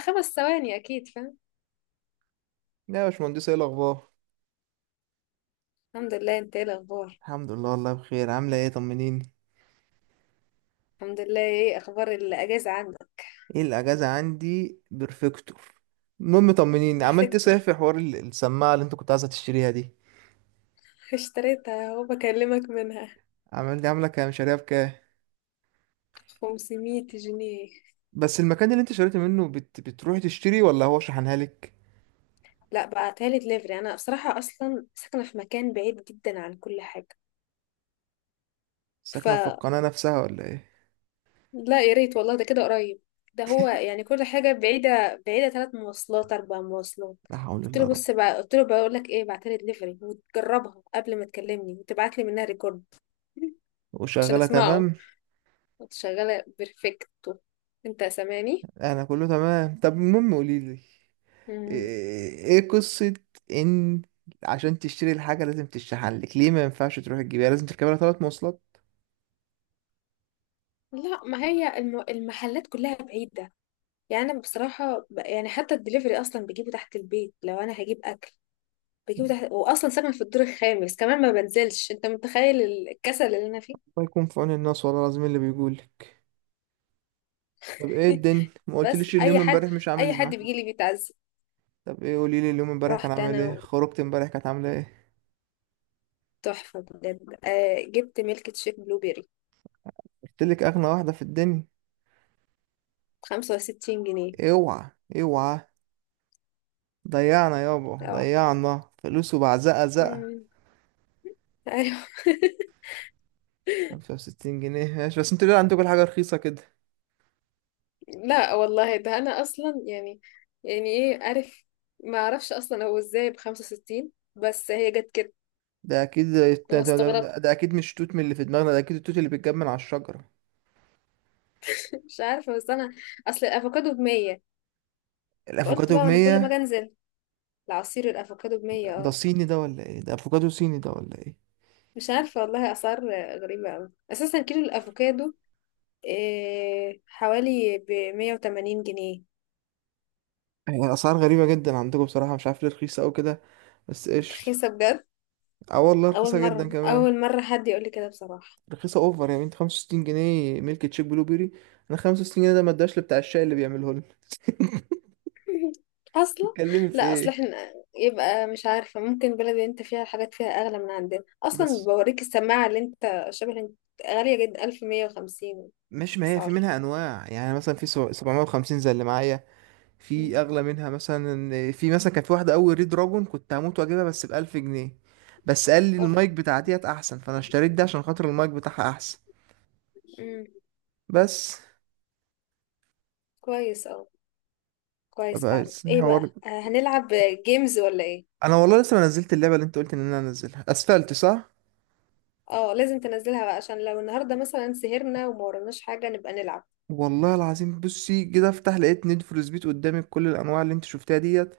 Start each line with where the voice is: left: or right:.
left: خمس ثواني اكيد فاهم.
right: يا باشمهندس، ايه الاخبار؟
left: الحمد لله، انت ايه الاخبار؟
right: الحمد لله والله بخير. عامله ايه؟ طمنيني.
left: الحمد لله، ايه اخبار الاجازه عندك؟
right: ايه الاجازه عندي؟ بيرفكتور. المهم طمنيني، عملت ايه
left: بيرفكتور.
right: صحيح في حوار السماعه اللي انت كنت عايزه تشتريها دي؟
left: اشتريتها اهو، بكلمك منها.
right: عملت عامله كام؟ شاريها بكام؟
left: 500 جنيه.
right: بس المكان اللي انت شريت منه بتروحي تشتري ولا هو شحنها لك؟
left: لا، بعتها لي دليفري. انا بصراحه اصلا ساكنه في مكان بعيد جدا عن كل حاجه. ف
right: ساكنه في القناه نفسها ولا ايه؟
left: لا، يا ريت والله ده كده قريب. ده هو يعني كل حاجه بعيده بعيده، ثلاث مواصلات اربع مواصلات.
right: لا حول
left: قلت
right: الله
left: له
right: يا رب.
left: بص بقى، قلت له بقول لك ايه، بعتها لي دليفري وتجربها قبل ما تكلمني وتبعت لي منها ريكورد. عشان
right: وشغاله
left: اسمعه.
right: تمام؟
left: كنت شغالة بيرفكتو. انت سامعني؟
right: انا كله تمام. طب المهم قولي لي
left: مم.
right: ايه؟ إيه قصه ان عشان تشتري الحاجه لازم تشحن لك؟ ليه ما ينفعش تروح تجيبها، لازم تركبها ثلاث مواصلات؟
left: لا، ما هي المحلات كلها بعيدة. يعني انا بصراحة يعني حتى الدليفري اصلا بجيبه تحت البيت، لو انا هجيب اكل بجيبه تحت. واصلا ساكنة في الدور الخامس كمان، ما بنزلش. انت متخيل الكسل اللي انا فيه؟
right: الله يكون في عون الناس والله العظيم اللي بيقولك. طب ايه الدنيا؟ ما
left: بس
right: قلتليش،
left: اي
right: اليوم
left: حد،
right: امبارح مش عامل
left: اي
right: إز
left: حد
right: معاك.
left: بيجي لي بيتعزم.
right: طب ايه، قولي لي، اليوم امبارح كان
left: رحت
right: عامل ايه؟
left: انا،
right: خرجت امبارح، كانت عامله ايه؟
left: تحفة بجد. آه، جبت ميلك تشيك بلو بيري،
right: قلتلك اغنى واحده في الدنيا.
left: 65 جنيه.
right: اوعى، اوعى. ضيعنا يابا،
left: اه.
right: ضيعنا فلوس وبعزقه زقه.
left: مم. ايوه.
right: 65 جنيه ماشي، بس انتوا ليه عندكم كل حاجه رخيصه كده؟
left: لا والله، ده انا اصلا يعني، يعني ايه عارف، ما اعرفش اصلا هو ازاي ب 65، بس هي جت كده
right: ده اكيد. ده,
left: وما
right: ده, ده,
left: استغربت.
right: ده اكيد مش توت من اللي في دماغنا، ده اكيد التوت اللي بيتجمع من على الشجره.
left: مش عارفه بس انا اصل الافوكادو ب 100. فقلت
right: الافوكادو ب
left: بقى وانا كل ما اجي
right: 100؟
left: انزل، العصير الافوكادو ب 100.
right: ده
left: اه،
right: صيني ده ولا ايه؟ ده افوكادو صيني ده ولا ايه؟
left: مش عارفه والله، اسعار غريبه قوي. اساسا كيلو الافوكادو إيه، حوالي ب 180 جنيه.
right: هي الأسعار غريبة جدا عندكم بصراحة، مش عارف ليه رخيصة أوي كده. بس قشطة.
left: رخيصه بجد؟
right: اه والله
left: اول
right: رخيصة
left: مره،
right: جدا كمان.
left: اول مره حد يقول لي كده بصراحه.
right: رخيصة اوفر يعني، انت 65 جنيه ميلك تشيك بلو بيري، انا 65 جنيه ده ما اداش لبتاع الشاي اللي بيعمله لنا.
left: اصلا
right: تتكلمي في
left: لا، اصل
right: ايه؟
left: احنا يبقى مش عارفه، ممكن بلد اللي انت فيها الحاجات فيها اغلى من عندنا. اصلا
right: بس
left: بوريك السماعه اللي انت شبه انت، غاليه جدا، 1150.
right: مش، ما هي في
left: اسعار.
right: منها انواع، يعني مثلا في 750 زي اللي معايا. في
left: مم.
right: اغلى منها مثلا، في مثلا كان في واحده اول ريد دراجون كنت هموت واجيبها، بس ب 1000 جنيه. بس قال لي
left: اوف.
right: المايك بتاع ديت احسن، فانا اشتريت ده عشان خاطر المايك بتاعها احسن
left: امم.
right: بس.
left: كويس، اه. كويس
right: بقى
left: فعلا. ايه بقى،
right: حوار،
left: آه، هنلعب جيمز ولا ايه؟
right: انا والله لسه ما نزلت اللعبه اللي انت قلت ان انا انزلها، اسفلت صح.
left: اه، لازم تنزلها بقى، عشان لو النهارده مثلا سهرنا وما وراناش حاجه نبقى نلعب.
right: والله العظيم بصي كده افتح لقيت نيد فور سبيد قدامي بكل الانواع اللي انت شفتها ديت،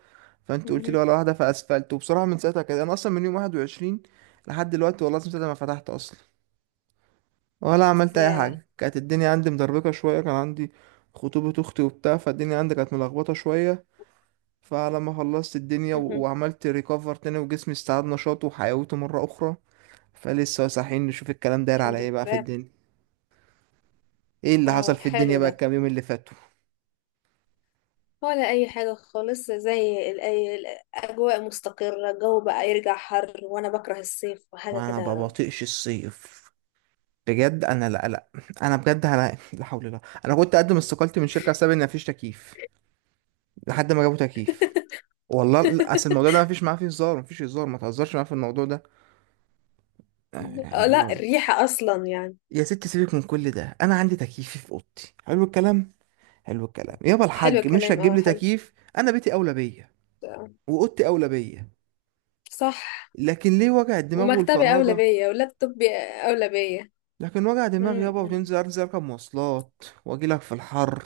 right: فانت قلت لي
left: امم.
right: ولا واحده فاسفلت. وبصراحه من ساعتها كده انا اصلا من يوم 21 لحد دلوقتي والله العظيم ساعتها ما فتحت اصلا، ولا عملت اي
left: ياه.
right: حاجه. كانت الدنيا عندي مدربكه شويه، كان عندي خطوبه اختي وبتاع، فالدنيا عندي كانت ملخبطه شويه. فلما خلصت الدنيا و-
left: امم.
right: وعملت ريكفر تاني وجسمي استعاد نشاطه وحيويته مره اخرى، فلسه صاحيين نشوف الكلام داير على
left: الحمد
right: ايه بقى في
left: لله.
right: الدنيا. ايه اللي حصل
left: اه،
right: في الدنيا
left: حلو
right: بقى
left: ده،
right: الكام يوم اللي فاتوا؟
left: ولا اي حاجه خالص؟ الاجواء مستقره، الجو بقى يرجع حر، وانا بكره الصيف وحاجه
right: وانا ما
left: كده.
right: بطيقش الصيف بجد. انا لا لا، انا بجد انا لا حول الله، انا كنت اقدم استقالتي من شركه بسبب ان مفيش تكييف لحد ما جابوا تكييف. والله لا، اصل الموضوع ده مفيش معاه، فيه هزار مفيش هزار، ما تهزرش معاه في الموضوع ده. آه،
left: آه،
right: يعني
left: لا،
right: لو.
left: الريحه اصلا يعني.
right: يا ستي سيبك من كل ده، انا عندي تكييفي في اوضتي، حلو الكلام. حلو الكلام يابا
left: حلو
right: الحاج، مش
left: الكلام،
right: هتجيب
left: اه
right: لي
left: حلو.
right: تكييف، انا بيتي اولى بيا
left: آه،
right: واوضتي اولى بيا.
left: صح.
right: لكن ليه وجع الدماغ
left: ومكتبي اولى
right: والفرهده؟
left: بيا ولابتوبي اولى بيا.
right: لكن وجع دماغ
left: أمم،
right: يابا،
left: أمم،
right: وتنزل، انزل اركب مواصلات واجي لك في الحر،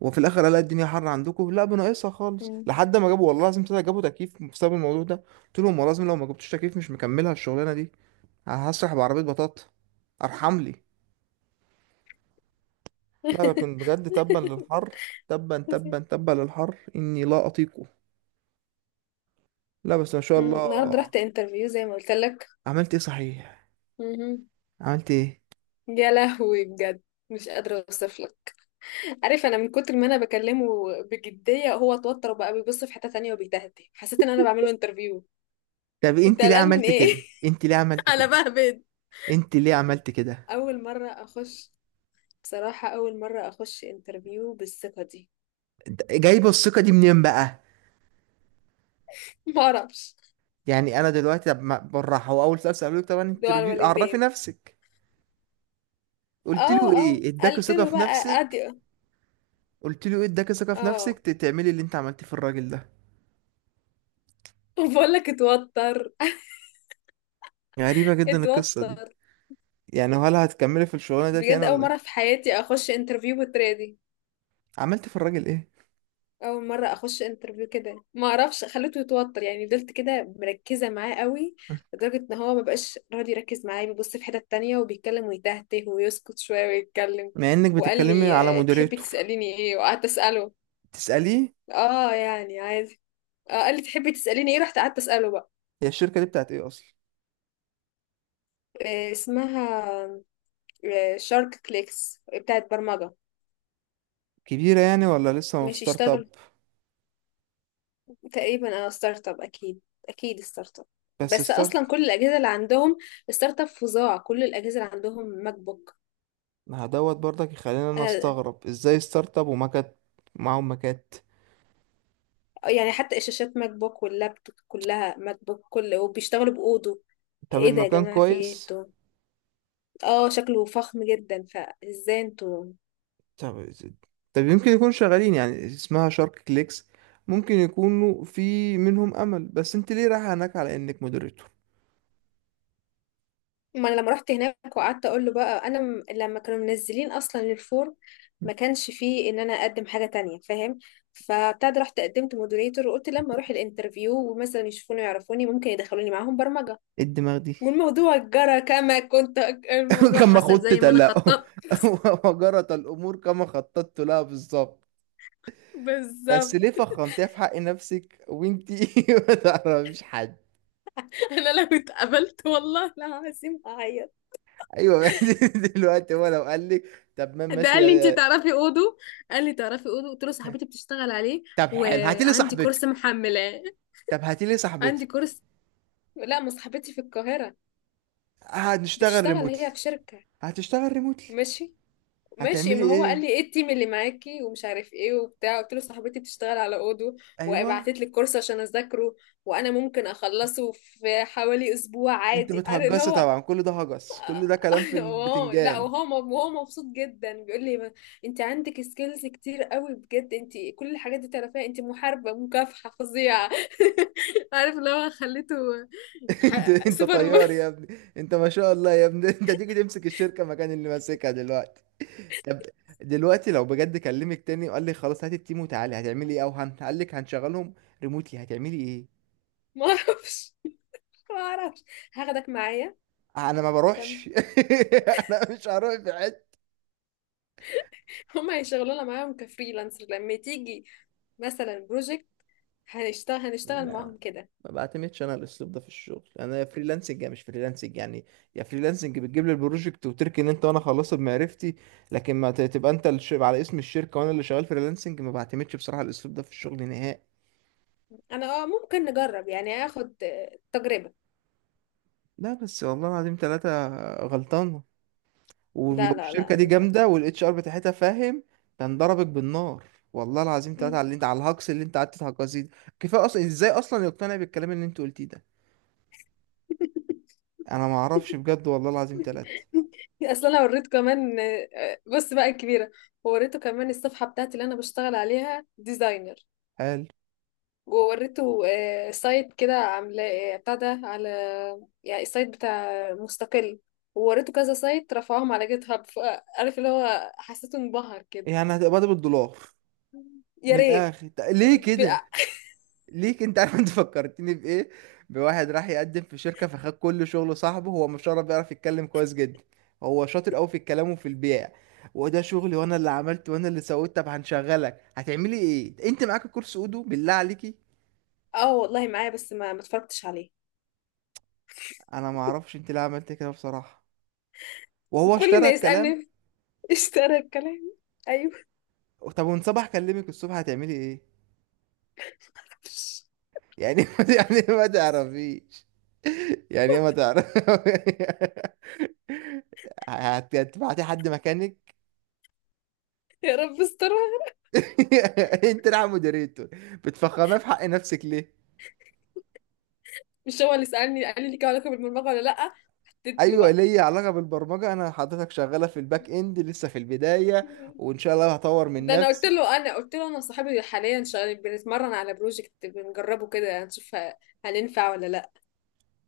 right: وفي الاخر الاقي الدنيا حر عندكم، لا بناقصها
left: أمم.
right: خالص.
left: أمم،
right: لحد ما جابوا، والله لازم طلع، جابوا تكييف بسبب الموضوع ده، قلت لهم والله لازم لو ما جبتوش تكييف مش مكملها الشغلانه دي، هسرح بعربيه بطاطا ارحم لي. لا لكن بجد تبا للحر، تبا تبا تبا للحر، اني لا اطيقه. لا بس ما شاء
left: النهارده
right: الله.
left: رحت انترفيو زي ما قلت لك.
right: عملت ايه صحيح؟
left: أمم.
right: عملت ايه؟
left: يا لهوي، بجد مش قادره اوصف لك. عارف، انا من كتر ما انا بكلمه بجديه، هو اتوتر وبقى بيبص في حته تانية وبيتهته. حسيت ان انا بعمل له انترفيو.
right: طب
left: انت
right: انت ليه
left: قلقان من
right: عملت
left: ايه؟
right: كده؟ انت ليه عملت
left: على
right: كده؟
left: بهبد.
right: انت ليه عملت كده؟
left: اول مره اخش، بصراحه اول مره اخش انترفيو بالثقه دي.
right: جايبه الثقه دي منين بقى؟
left: ما اعرفش،
right: يعني انا دلوقتي طب بالراحه، هو اول سؤال سالوك طبعا
left: دعاء
right: انتروديو، عرفي
left: الوالدين.
right: نفسك. قلت
left: اه.
right: له
left: اه،
right: ايه اداك
left: قلت
right: ثقه
left: له
right: في
left: بقى،
right: نفسك؟
left: ادي.
right: قلت له ايه اداك ثقه في نفسك
left: اه.
right: تعملي اللي انت عملتيه في الراجل ده؟
left: بقول لك اتوتر.
right: غريبه جدا القصه دي.
left: اتوتر.
right: يعني هل هتكملي في الشغلانه ديت يعني
left: بجد اول
right: ولا
left: مره
right: إيه؟
left: في حياتي اخش انترفيو بالطريقه دي.
right: عملت في الراجل ايه؟
left: اول مره اخش انترفيو كده، ما اعرفش. خليته يتوتر، يعني فضلت كده مركزه معاه قوي، لدرجه ان هو ما بقاش راضي يركز معايا، بيبص في حته تانية وبيتكلم ويتهته ويسكت شويه ويتكلم.
right: مع انك
left: وقال
right: بتتكلمي
left: لي
right: على
left: آه، تحبي
right: مودريتور.
left: تساليني ايه، وقعدت اساله.
right: تساليه.
left: اه يعني عادي. آه، قال لي تحبي تساليني ايه، رحت قعدت اساله بقى.
right: هي الشركه دي بتاعت ايه اصلا؟
left: آه، اسمها آه، شارك كليكس، بتاعت برمجه.
right: كبيره يعني ولا لسه في
left: ماشي
right: ستارت اب؟
left: اشتغل. تقريبا، اه، ستارت اب اكيد. اكيد ستارت اب.
right: بس
left: بس
right: ستارت.
left: اصلا كل الاجهزه اللي عندهم، ستارت اب فظاع. كل الاجهزه اللي عندهم ماك بوك.
right: ما هدوت برضك، يخليني انا
left: انا
right: استغرب ازاي ستارت اب ومكات، معاهم مكات.
left: يعني حتى الشاشات ماك بوك واللابتوب كلها ماك بوك، كل وبيشتغلوا باودو.
right: طب
left: ايه ده يا
right: المكان
left: جماعه، في ايه
right: كويس؟
left: انتوا؟ اه، شكله فخم جدا، فازاي انتوا؟
right: طب. طب يمكن يكونوا شغالين، يعني اسمها شارك كليكس، ممكن يكونوا في منهم امل. بس انت ليه رايح هناك على انك مودريتور؟
left: ما انا لما رحت هناك وقعدت اقول له بقى، لما كانوا منزلين اصلا الفورم، ما كانش فيه ان انا اقدم حاجه تانية، فاهم؟ فابتدى، رحت قدمت مودريتور، وقلت لما اروح الانترفيو ومثلا يشوفوني ويعرفوني، ممكن يدخلوني معاهم برمجه.
right: إيه الدماغ دي؟
left: والموضوع جرى كما كنت أك- الموضوع
right: كما
left: حصل زي
right: خدت
left: ما انا
right: لا
left: خططت،
right: وجرت الامور كما خططت لها بالظبط. بس
left: بالظبط.
right: ليه فخمتيها في حق نفسك وانت ما تعرفيش حد؟
left: انا لو اتقبلت والله العظيم هعيط.
right: ايوه. دلوقتي هو لو قال لك، طب ما
left: ده
right: ماشي
left: قال لي انت تعرفي اودو. قال لي تعرفي اودو، قلت له صاحبتي بتشتغل عليه
right: طب حلو هاتي لي
left: وعندي كورس
right: صاحبتك.
left: محملاه.
right: طب هاتي لي
left: عندي
right: صاحبتك،
left: كورس. لا، ما صاحبتي في القاهرة،
right: هنشتغل
left: بتشتغل
right: ريموتلي.
left: هي في شركة.
right: هتشتغل ريموتلي.
left: ماشي. ماشي،
right: هتعملي
left: ما هو قال
right: ايه؟
left: لي ايه التيم اللي معاكي ومش عارف ايه وبتاع، قلت له صاحبتي بتشتغل على اودو
right: ايوه.
left: وبعتت لي الكورس عشان اذاكره، وانا ممكن اخلصه في حوالي اسبوع
right: انت
left: عادي. انا اللي
right: بتهجصي
left: هو.
right: طبعا، كل ده هجس، كل ده كلام في
left: اه، لا
right: البتنجان.
left: وهو م- وهو مبسوط جدا، بيقول لي انت عندك سكيلز كتير قوي. بجد انت كل الحاجات دي تعرفيها، انت محاربة مكافحة فظيعة. عارف اللي هو خليته،
right: انت انت
left: سوبر ما
right: طيار يا ابني. انت ما شاء الله يا ابني انت تيجي تمسك الشركة مكان اللي ماسكها دلوقتي. طب دلوقتي لو بجد كلمك تاني وقال لي خلاص هات التيم وتعالي، هتعملي ايه؟ او قال لك هنشغلهم ريموتلي، هتعملي ايه؟
left: ما اعرفش. ما اعرفش. هاخدك معايا.
right: انا ما بروحش.
left: تمام.
right: انا مش هروح في حته.
left: هم هيشغلونا معاهم كفريلانسر، لما تيجي مثلا بروجكت هنشتغل، هنشتغل معاهم كده.
right: ما بعتمدش انا على الاسلوب ده في الشغل، انا يا فريلانسنج يا مش فريلانسنج يعني. يا فريلانسنج بتجيب لي البروجكت وتركن انت، وانا خلصت بمعرفتي. لكن ما تبقى انت على اسم الشركه وانا اللي شغال فريلانسنج، ما بعتمدش بصراحه على الاسلوب ده في الشغل نهائي.
left: انا اه ممكن نجرب يعني، اخد آه، تجربة.
right: لا بس والله العظيم ثلاثة، غلطان. ولو
left: لا لا لا،
right: الشركة
left: انا
right: دي
left: مش غلطة.
right: جامدة والاتش ار بتاعتها فاهم، كان ضربك بالنار. والله العظيم ثلاثة على
left: مم.
right: اللي انت، على الهجص اللي انت قعدت تهجصيه ده. كفاية اصلا، ازاي اصلا يقتنع بالكلام اللي انت قلتيه ده؟ انا ما اعرفش بجد، والله العظيم ثلاثة.
left: اصل انا وريته كمان آه، بص بقى الكبيرة، وريته كمان الصفحة بتاعتي اللي انا بشتغل عليها ديزاينر.
right: هل
left: ووريته آه، سايت كده عاملاه آه، بتاع ده على، يعني السايت بتاع مستقل. ووريته كذا سايت رفعهم على جيت هاب، فعارف اللي هو حسيته انبهر كده.
right: يعني هتقبض بالدولار؟
left: يا
right: من
left: ريت.
right: الاخر طب ليه
left: ب...
right: كده؟ ليه كده؟ انت عارف انت فكرتني بايه؟ بواحد راح يقدم في شركه فخد كل شغله صاحبه، هو مش عارف، بيعرف يتكلم كويس جدا، هو شاطر قوي في الكلام وفي البيع، وده شغلي وانا اللي عملت وانا اللي سويت. طب هنشغلك هتعملي ايه؟ انت معاك الكورس اودو بالله عليكي؟
left: اه والله معايا، بس ما اتفرجتش عليه.
right: انا ما اعرفش انت ليه عملت كده بصراحه، وهو
left: كل
right: اشترى
left: ما
right: الكلام.
left: يسألني. اشترى الكلام. ايوه.
right: طب وان صباح كلمك الصبح هتعملي ايه يعني؟ يعني ما تعرفيش، يعني ما تعرف. هتبعتي حد مكانك؟
left: يا رب استرها.
right: انت راح مودريتور، بتفخمها في حق نفسك ليه؟
left: مش هو اللي سألني قال لي ليك علاقة بالبرمجة ولا لأ؟ اديت
right: ايوه
left: له
right: ليا علاقه بالبرمجه، انا حضرتك شغاله في الباك اند لسه في البدايه،
left: بقى.
right: وان شاء الله هطور من
left: ده انا قلت
right: نفسي.
left: له، انا قلت له انا صاحبي حاليا شغال، بنتمرن على بروجكت بنجربه كده، يعني نشوف هننفع ولا لا.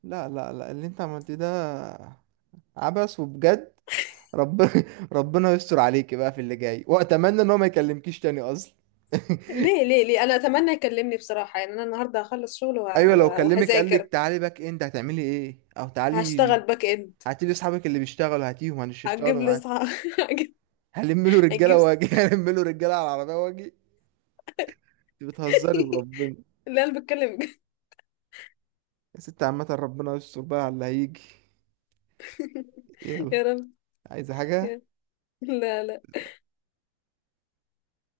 right: لا لا لا، اللي انت عملتيه ده عبث وبجد. ربنا ربنا يستر عليكي بقى في اللي جاي، واتمنى ان هو ما يكلمكيش تاني اصلا.
left: ليه ليه ليه؟ انا اتمنى يكلمني بصراحه. يعني انا النهارده هخلص شغل
right: ايوه، لو كلمك قال لك
left: وهذاكر.
right: تعالي باك اند هتعملي ايه؟ او تعالي
left: هشتغل باك اند.
right: هاتي لي اصحابك اللي بيشتغلوا، هاتيهم
left: هتجيب
right: هنشتغلوا
left: لي
right: معاك.
left: صح؟ هجيب.
right: هلم له رجاله
left: هجيب.
right: واجي هلم له رجاله على العربيه واجي. انت بتهزري وربنا.
left: لا انا بتكلم بجد.
right: يا ستي عامه ربنا يستر بقى على اللي هيجي. يلا،
left: يا رب.
right: عايزه حاجه؟
left: يا- لا لا